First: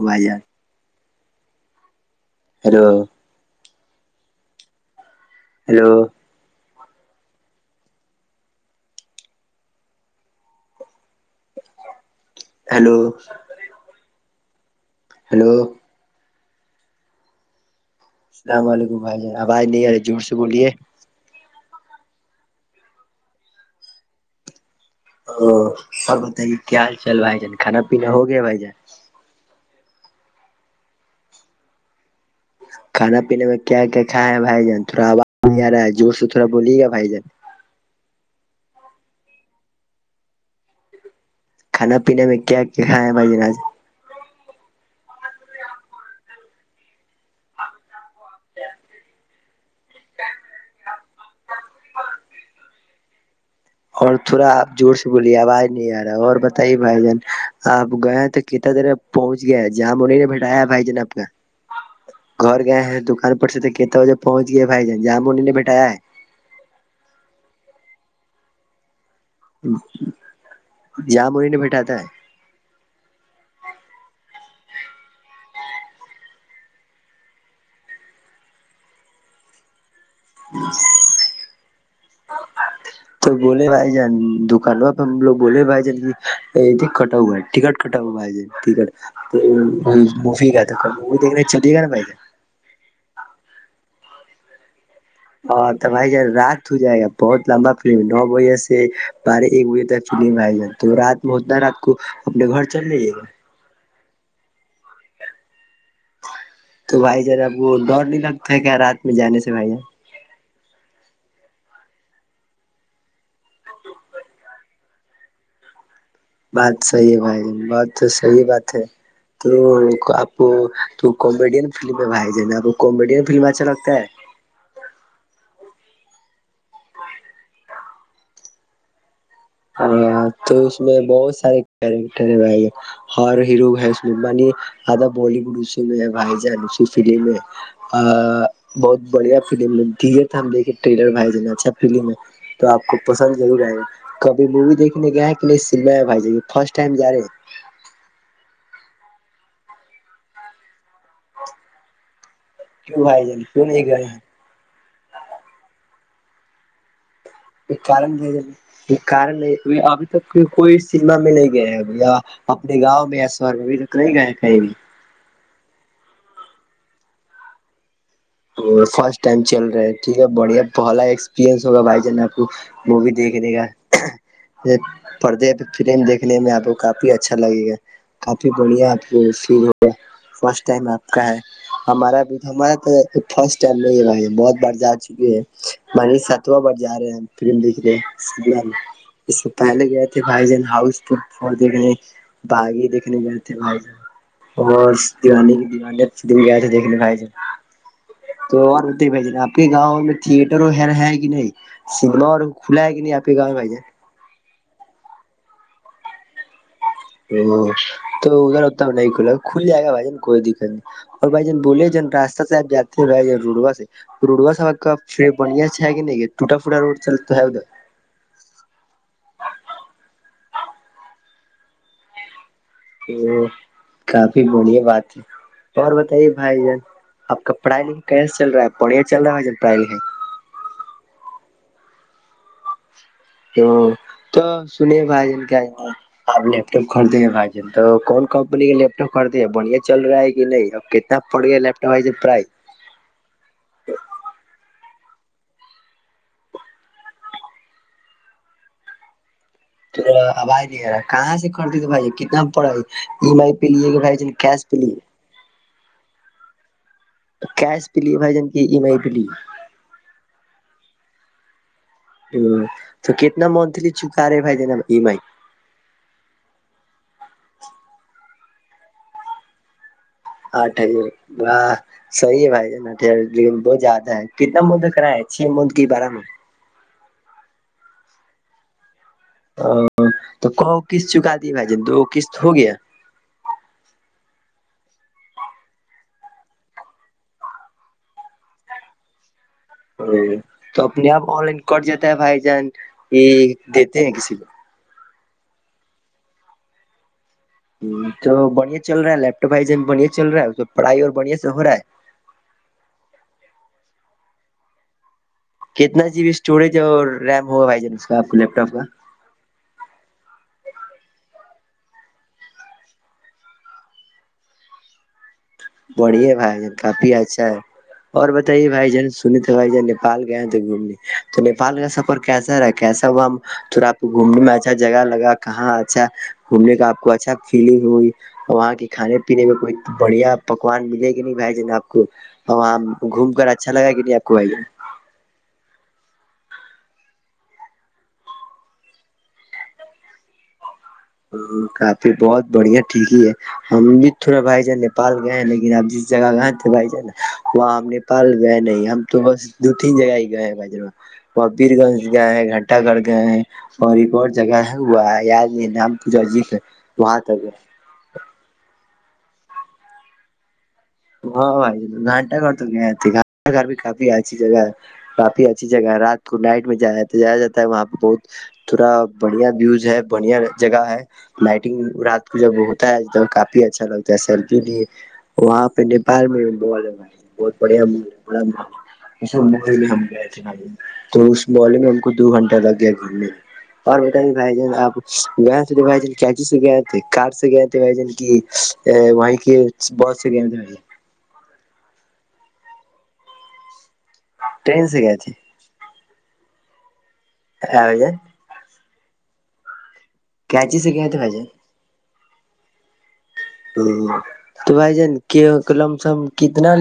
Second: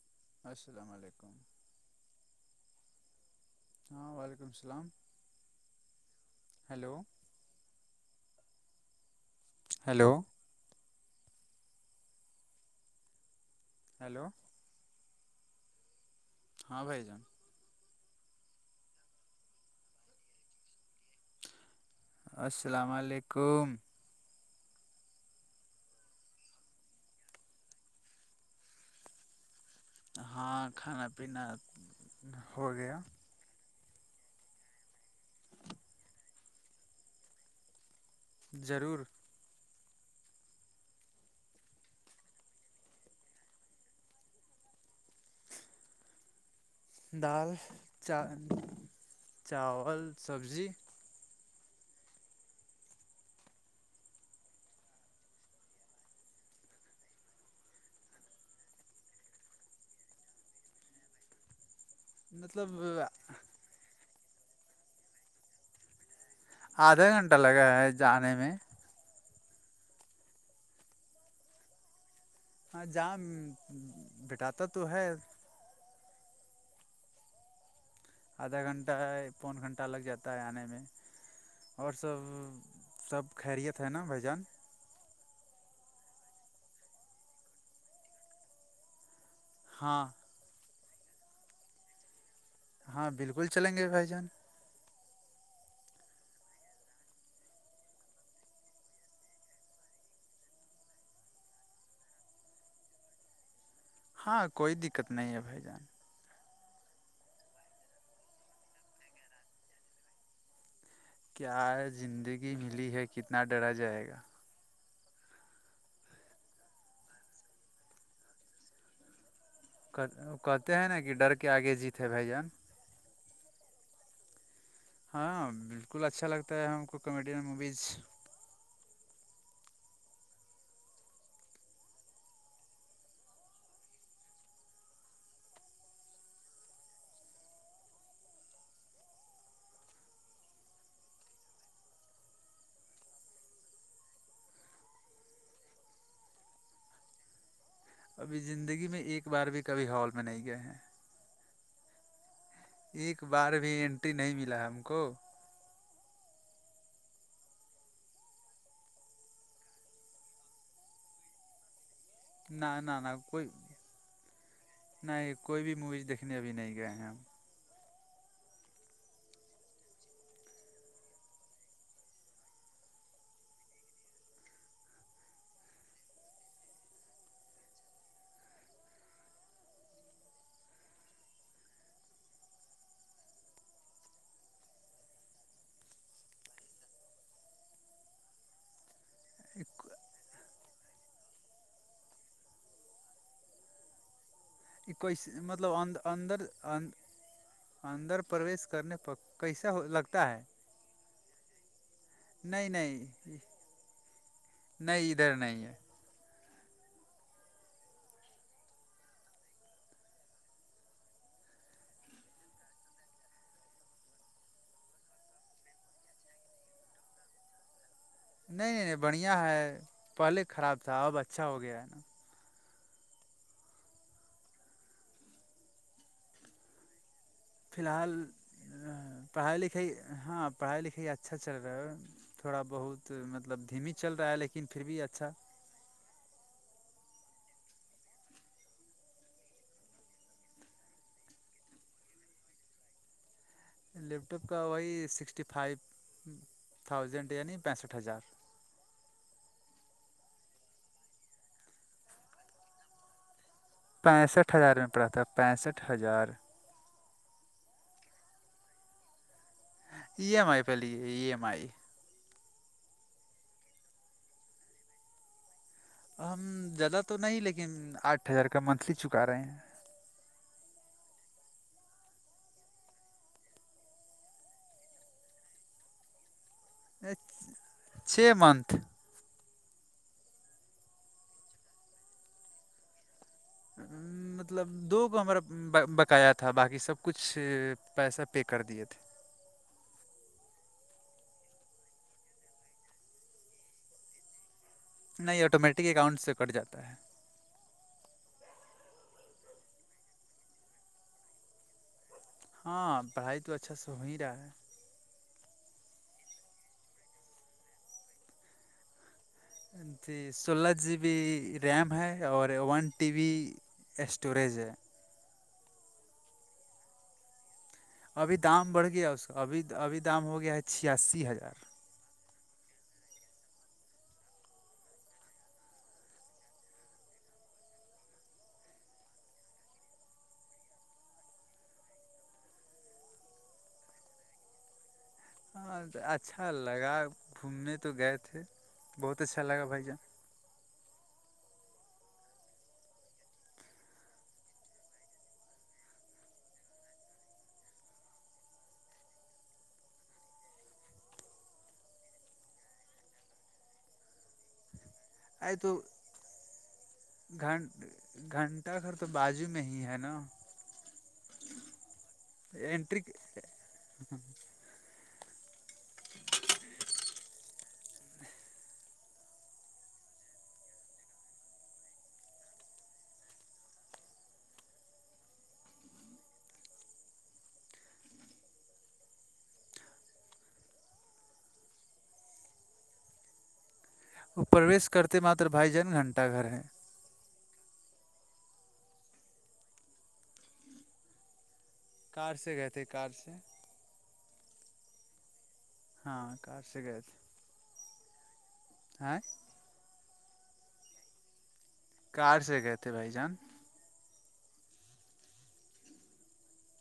ہوا جار السلام علیکم ہیلو ہاں وعلیکم السلام hello hello hello hello hello hello ہاں بائی جان اللام علیکم بھائی آج نہیں آ جوہور سے بولیے السلام علیکم ا اور بتائیے کیا حال چال بھائی جان کانا پینا ہو گیا بھائی جان ہاں کھانا پینا ہو گیا کھانا پینے میں کیا کیا کھائے ہے بھائی جان تھوڑا آواز نہیں آ رہا ہے جوور سے تھوا بلی گا بھائی جان ضرور کھانا پینے میں کیا کیا کھائے ہیں بھائی ج آج دال چا چاول سبزی اور تھوڑا آپ زور سے بولیے آواز نہیں آ رہا ہے اور بتائیے بھائی جان آپ گئے تو کتنا دیر پہنچ گیا ہے جام انہیں نے بٹھایا بھائی جناب کا گھر مطلب گئے ہیں دکان پر سے تو کتنے بجے پہنچ گئے بھائی جان جام انہ نے بیٹھایا ہے آدھا گھنٹہ لگا ہے جانے میں جاں بہ نہیں بیٹھاتا ہے ہاں جام بٹاتا تو ہے آدھا گھنٹہ پون گھنٹہ لگ جاتا ہے تارنے میں اور سب سب تو بولے خیرییت ہے بھائی نا جان بھجن دکانوں ہم لوگ بولے بائ جے کہ کٹاؤو ہے تکٹ کٹاؤ بائے تکٹ تو ہاں موی گ تھا موی دیکھنے چولیے گا نا ب ہاں بالکل چلیں گے بھائی جان اور تو بھائی جان رات ہو جائے گا بہت لمبا فلم نو بجے سے بارہ ایک بجے تک فلم ہےائی جان تو رات میں اتنا رات کو اپنے گھر چل لیجے گا ہاں کوئی دقت نہیں ہے بھائی جان تو بھائی جراب وہ ڈر نہیں لگتا ہے کیا رات میں جانے سے بھائی کیا زندگی ملی ہے کتنا ڈرا جائے گا بات صحی ہے بھائی ج بات تو صحیح بات ہے تو آپ کہتے ہیں نا تو کہ ڈر کے کامیڈین آگے فلم جیت ہے بھائی ج جان ناپ کامیڈین فلم اچھا لگتا ہے ہاں بالکل اچھا لگتا ہے ہم کو کامیڈین موویز ارے تو اس میں بہت سارے کیریکٹر ہر ہیروش مانی آدا بالیوڈ اسی میں بھائی جان اسی فلم ہے بہت بڑھیا فلم ہم دیکے ٹلر بھائی ج اچھا فلم ہے تو آپ کو پسند ضرور آئے گا کبھی مووی دیکنے گیا کہ نہیں سم ہے بھائی ج فرسٹ ٹائم جا رہے ہیں ابھی زندگی میں ایک بار بھی کبھی ہال میں نہیں گئے ہیں کیوں ایک بھائی جان بار کیوں بھی نہیں گئے انینٹری ہیں نہیں ملا ہے ہم کو کارن د یہ کارن نہیں ابھی تک کوئی سیما میں نہیں گیا ہے بھیا نہ اپنے نہ گاؤں میں یا سور میں بھی تو نہیں گئے کہیں بھی نہیں یہ کوئی بھی موویز دیکھنے ابھی نہیں گئے ہیں ہم فرسٹ ٹائم چل رہا ہے ٹھیک ہے بڑھیا بھلا ایکسپرینس ہوگا بھائی جان آپ کو وہ بھی دیکھے دیکھا پردی فلم دیکھنے میں آپ کو کافی اچھا لگے گا کافی بڑھیا آپ س ہو فرسٹ ٹائم آپ کا ہے ہمارا بھی تو ہمار فرسٹ ٹائم نہیں ہے بھائی بہت بڑ جا چکی ہے بنی ستواں بڑ جا رہے ہیں فم دھ رہے س اس سے پہلے گئے تھ بھائی جان ہاؤ ف دنے بغی دنے جے بائی ج اور کوئی دیوانی مطلب دیوان اچھ دن اندر گیا تھ دیکھنےھائی [unintelligible] اندر [inaudible] تو اور کرنے ہوتے پر بھ ج آپ کے کیسا گاؤں میں لگتا ہے تھئیٹر و ہے کہ نہیں سم اور کھلا ہے کہ نہیں آ کے گاؤ میں پ جے نہیں ادھر نہیں ہے ا تو ادھر اتب نہیں کھلا کھلی جائے گا بھائی کوئی د اور بھائی جان بولے جن راستہ سے آپ جاتے ہیں بھائی جن روڑوا سے روڈوا سا کا بڑیا سے ہے کہ نہیں یہ ٹوٹا فوٹا روڈ چلتا ہے ادھر نہیں نہیں نہیں بڑھیا ہے پہلے خراب تھا اب اچھا ہو گیا ہے نا [unintelligible] تو کافی بڑیا بات ہے اور بتائیے بھائی جان آپ فی کاڑھائی لکھے الحال کیس چ رہا پڑیا چ رہا ہے پڑھائی لکھائی پڑھائی لکھائی اچھا چل رہا تھوڑا بہت مطلب ا دھیمی چل رہا ہے تو لیکن پھر سنی بھی بھائی اچھا جن کیا یہ [unintelligible] آپ لیپ ٹاپ خریدی ہیں بھائی ج تو کون کمپنی کا لیپ ٹاپ خریدے ہیں بڑھیا چل رہا ہے کہ نہیں اب ک پڑ گیا لیپٹاپ وے پرائے لیپ ٹاپ کا وہی سکسٹی فائیو تھاؤزینڈ یعنی پینسٹھ ہزار آبھائی نہیں ا کہاں سے کرتی تو بھائی کتنا پڑا ای ایم آئی پہ لیے کہ بھ پینسٹھ کیش ہزار پہ میں لیے پڑا تھا پینسٹھ ہزار کیش پہ لیے بھائی جان کے ای ایم آئی پہ لیے ای ایم آئی پہ لیے ای ایم آئی ہ تو کتنا منتھلی چکا رہے بھائی جناب ای ایم آئی ہم زیادہ تو نہیں لیکن آٹھ ہزار کا منتھلی چکا رہے ہیں آٹھ ہزار و صحی ہے بھائی جٹار بہت زیادہ ہے کتنا مد کرا ہے چھ مد کی بارہ میں چھ منتھ ا تو کو کسط چکا دی بھائی ج دو کسط ہو گیا مطلب دو گو ہمارا بکایا تھا باقی سب کچھ پیسہ پے کر دیے تھے ا تو اپنے آپ آن لائن کٹ جاتا ہے بھائی جان یہ دیتے ہیں کسی کو نہیں آٹومیٹکلی اکاؤنٹ سے کٹ جاتا ہے تو بڑھیا چل رہا ہے لیپٹاپ بائی جن بڑیا چل رہا ہے تو پڑھائی اور بڑھیا سے ہو رہا ہے ہاں پڑھائی تو اچھا سے ہو ہی رہا ہے کتنا جی بی اسٹوریج اور ریم ہوگا بھائی جان اس کا آپ کو لیپ ٹاپ کا جی سولہ جی بی ریم ہے اور ون ٹی بی اسٹوریج ہے بڑیے بھائی جن کافی اچھا ہے اور ابھی بتائیے دام بڑھ بھائی جان گیا اس سنی کا تھے ابھی بھائی جان ابھی نیپال دام ہو گئے گیا تھے ہے گھومنے چھیاسی تو ہزار نیپال کا سب کیسا رہا کیسا ہوا تھڑاپ گھومنے میں اچھا جگہ لگا کہاں اچھا گھومنے کا آپ کو اچھا فیلگ ہوئی اور وہاں کے کھانے پینے میں کوئی بڑھیا پکوان ملے کہ نہیں بھائی جینا آپ کو وہاں گھوم کر اچھا لگا کہ نہیں آپ کو بھائی جا ہاں اچھا لگا گھومنے تو گئے تھے بہت اچھا لگا بھائی جان ہ کافی بہت بڑھیا ٹھیک ہی ہے ہم بھی تھا بھائی جان نیپال گئے ہیں لیکن آپ جس جگہ گئے تھے بھائی جان وہاں ہم نے پال گئے نہیں ہم تو بس دو تین جگہ ہی گئے ہیں بھائیر کبیر گنج گئے ہیں گھنٹا گڑھ گئے ہیں اور ایک اور جگہ ہے وہ یاد ارے نہیں تو نام پوجا جی وہاں تک گھن گھنٹہ گھر تو بازو میں ہی ہے نا ہاں بھائی گھانٹہ گھر تو گیا انٹری تھ گانٹا گھر بھی کافی اچھی جگہ ہے کافی اچھی جگہ ہے رات کو نائٹ میں جایا جا جا ہے وہاں پہ بہت تھوڑا بڑھیا ویوز ہے بڑھیا جگہ ہے نائٹنگ رات کو جب ہوتا ہے تو کافی اچھا لگتا ہے سر کے لیے وہاں نپال میں م ہے بھائی بہت بڑیا مول ہے بڑا مول ہے یہ س محل میں ہم گئے تھے بھائی تو اس محلے میں ان کو دو گھنٹہ لگ گیا گھرنے اور بیٹا بھی وہ بھائی ج پرویش آپ کرتے ماتر بھائی گ جان بھائیچی گھنٹہ گھر ہے کار سے گئے تھے بھائی جن کی وہیں کے بس سے گئے تھے بھائی کار سے گئے تھے کار سے ٹن سے گئے تھے ہاں کار سے گے تھے ہاں [unintelligible] [unintelligible] کیاچ سے کیا تھے بجے کار سے گئے تھے بھائی جان [unintelligible] تو بھائی جان کے لم سم کتنا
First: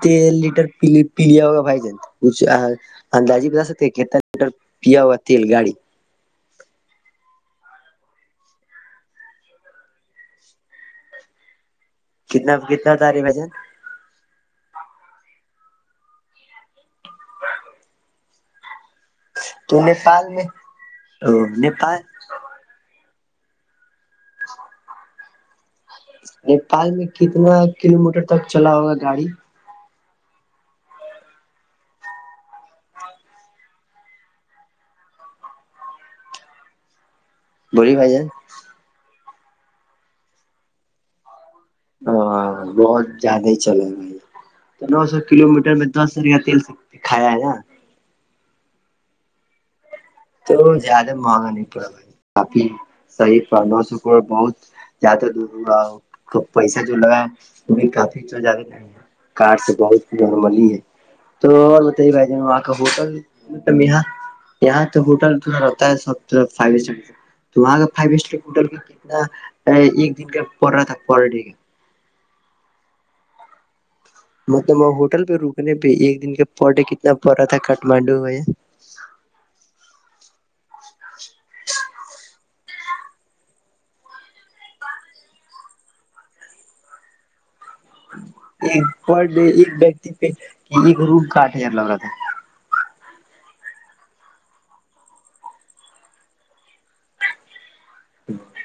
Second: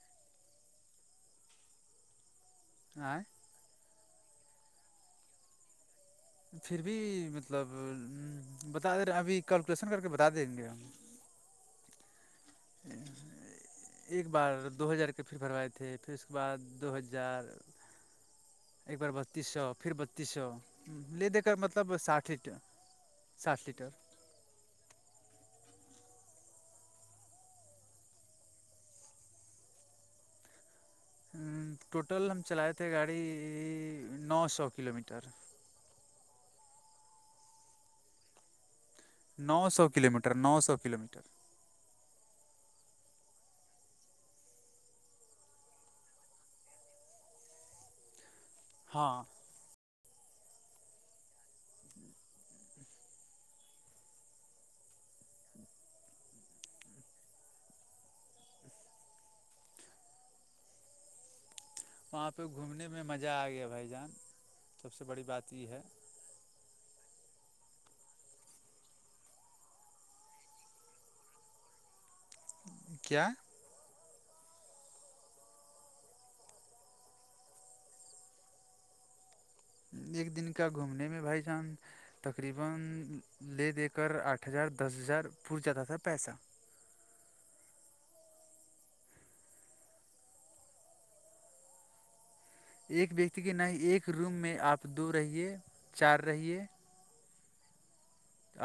ت لیٹر پی لیا ہوگا بھائی جان آئیں اندازی بتا سکتے کتنا لیٹر پیا ہوا تیل گاڑی پھر بھی مطلب بتا دے رہے ہیں ابھی کیلکولیشن کر کے بتا دیں گے ہم کتنا کتنا تارے بھائی جان ایک بار دو ہزار کے پھر بھروائے تھے پھر اس کے بعد دو ہار بجار ایک بار بتیس سو تو پھر بتیس نیپال میں سو لے دے کر مطلب نیپال ساٹھ ٹھیکٹر ساات لیٹر [unintelligible] نیپال میں کتنا کلو میٹر تک چلا ہوگا گاڑی ٹوٹل ہم چلائے تھے گاڑی نو سو کلو میٹر بولی بھائی نو سو کلو میٹر نو سو کلو میٹر ہاں بہت زیادہ ہی چلاے بھائی تو نو سو کلو میٹر میں دس سو روپیہ تی سھایا ہے نا ہاں تو زیادہ مہنگا نہیں پڑا کافی صحیح بہت زیادہ دور پیسہ جو لگا ہے وہ بھی کافی تو زیادہ نہیں کاٹ سے بہت نملی ہے تو بھائی پہ وہاں کا گھومنے میں مزہ آ گیا ہوٹللب بھائی یہاں جان یہاں سب تو سے بڑی ہوٹل بات تھوڑا یہ رہتا ہے سب فائی تو وہاں کا فائیو اسٹار ہوٹل کا کتنا ایک دن کا پڑ رہا تھا پر ڈے کا کیا مطلب وہ ہوٹل پہ رکنے پہ ایک دن کے پڈے کتنا پڑ رہا تھا کاھمانڈو میں ایک دن کا گھومنے میں بھائی جانک [inaudible] ایک پر ڈے ایک ویکتی پہ ایک روم کا آٹھ ہزار لگ رہا تھا ایک ویکتی کے نہیں ایک روم میں آپ دو رہیے چار رہیے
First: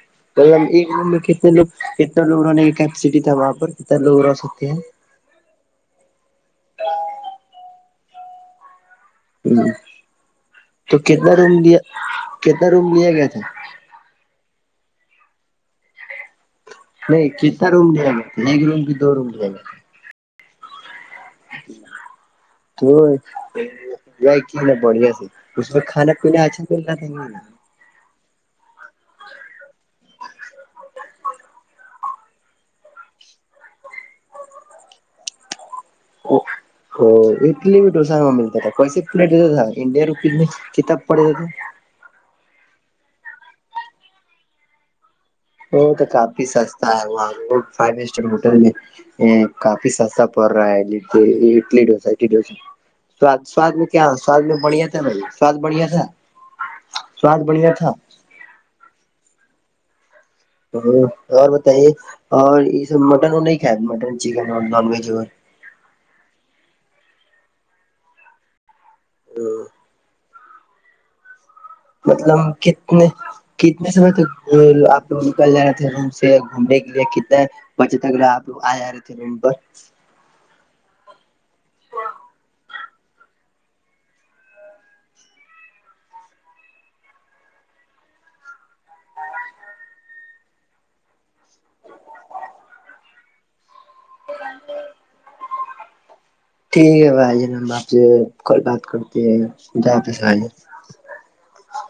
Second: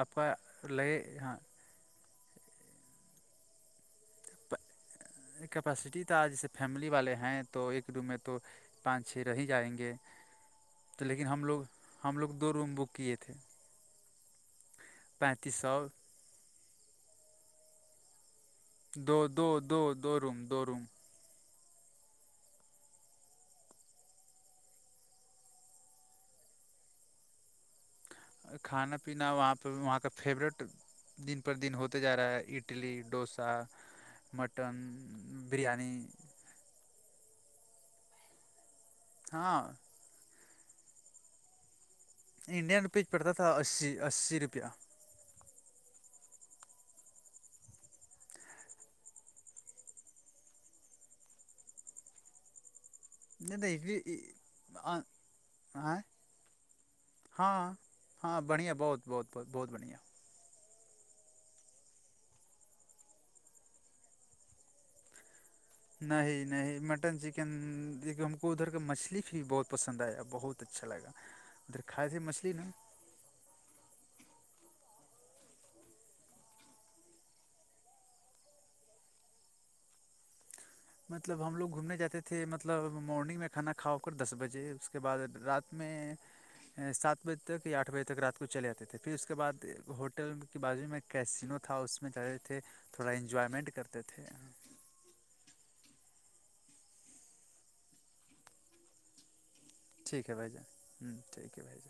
آپ کا تو یہ لگے میں ہاں کتنے لوگ کتنا لوگ رہنے کا کیپیسٹی تھا وہاں پر کتنا لوگ رہ سکتے ہیں کیپیسٹی تھا جیسے فیملی والے ہیں تو ایک دو میں تو پانچ چھ رہ ہی ہ جائیں گے تو لیکن کتنا ہم روم لوگ لیا ہم لوگ دو کتنا روم بک لیا کیے گیا تھے تھا پینتیس سو نہیں کتنا روم لیا گ ایک روم کی دو روم لے دو دو روم دو روم [inaudible] تو یہ بڑھیا سے اس میں کھانا پینا اچھا مل رہا تھا ہے نا کھانا پینا وہاں پہ وہاں کا فیورورٹ دن پر دن ہوتا جارا ہے اٹلی ڈوسا مٹن بریانی اڈلی بھی ڈوسا میں ملتا تھا کوس پلیٹ دیتا ہاں تھا انڈ رپ کتاب پڑے گے انڈینوپیج پڑتا تھا اسی اسی روپیہ وہ تو کافی سستا ہے وہاں فائیو اسٹار ہوٹل میں ا کافی سستا پر رہا ہے لی ڈس ڈس سواد نہیں سواد نہیں میں کیا اڈلی سواد میں بڑھیا تھا بھائی سواد بڑھیا ہاں تھا سواد بڑھیا ہاں تھا ہاں بڑھیا بہت بہت بہت بہت بڑھیا اور بتائیے اور یہ سب مٹن وہ نہیں کھایا مٹن چکن اور نان ویج اور نہیں نہیں مٹن چکن ہم کو ادھر کا مچھلی بھی بہت پسند ند آیا بہت اچھا لگا کھائے تھے مطلب مچھلی نا کت کتنے سمے تک آپ لوگ نکل جا رہے تھے روم سے گھومنے کے لیے کتنے بچے اگر آپ آ رہے تھے ر پر مطلب ہم لوگ گھومنے جاتے تھے مطلب مارننگ میں کھانا کھا ہو کر دس بجے اس کے بعد رات میں سات بجے تک یا آٹھ بجے تک رات کو چلے جاتے تھے پھر اس کے بعد ہوٹل کے بازو میں کیسینو تھا اس میں رہے تھے تھوڑا انجوائمنٹ کرتے تھے ٹھیک ہے بھائی ج آپ سے کل بات کر اہ پیسہ ٹھیک ہے بھائی جان [unintelligible] ہوں ٹھیک ہے بھائیر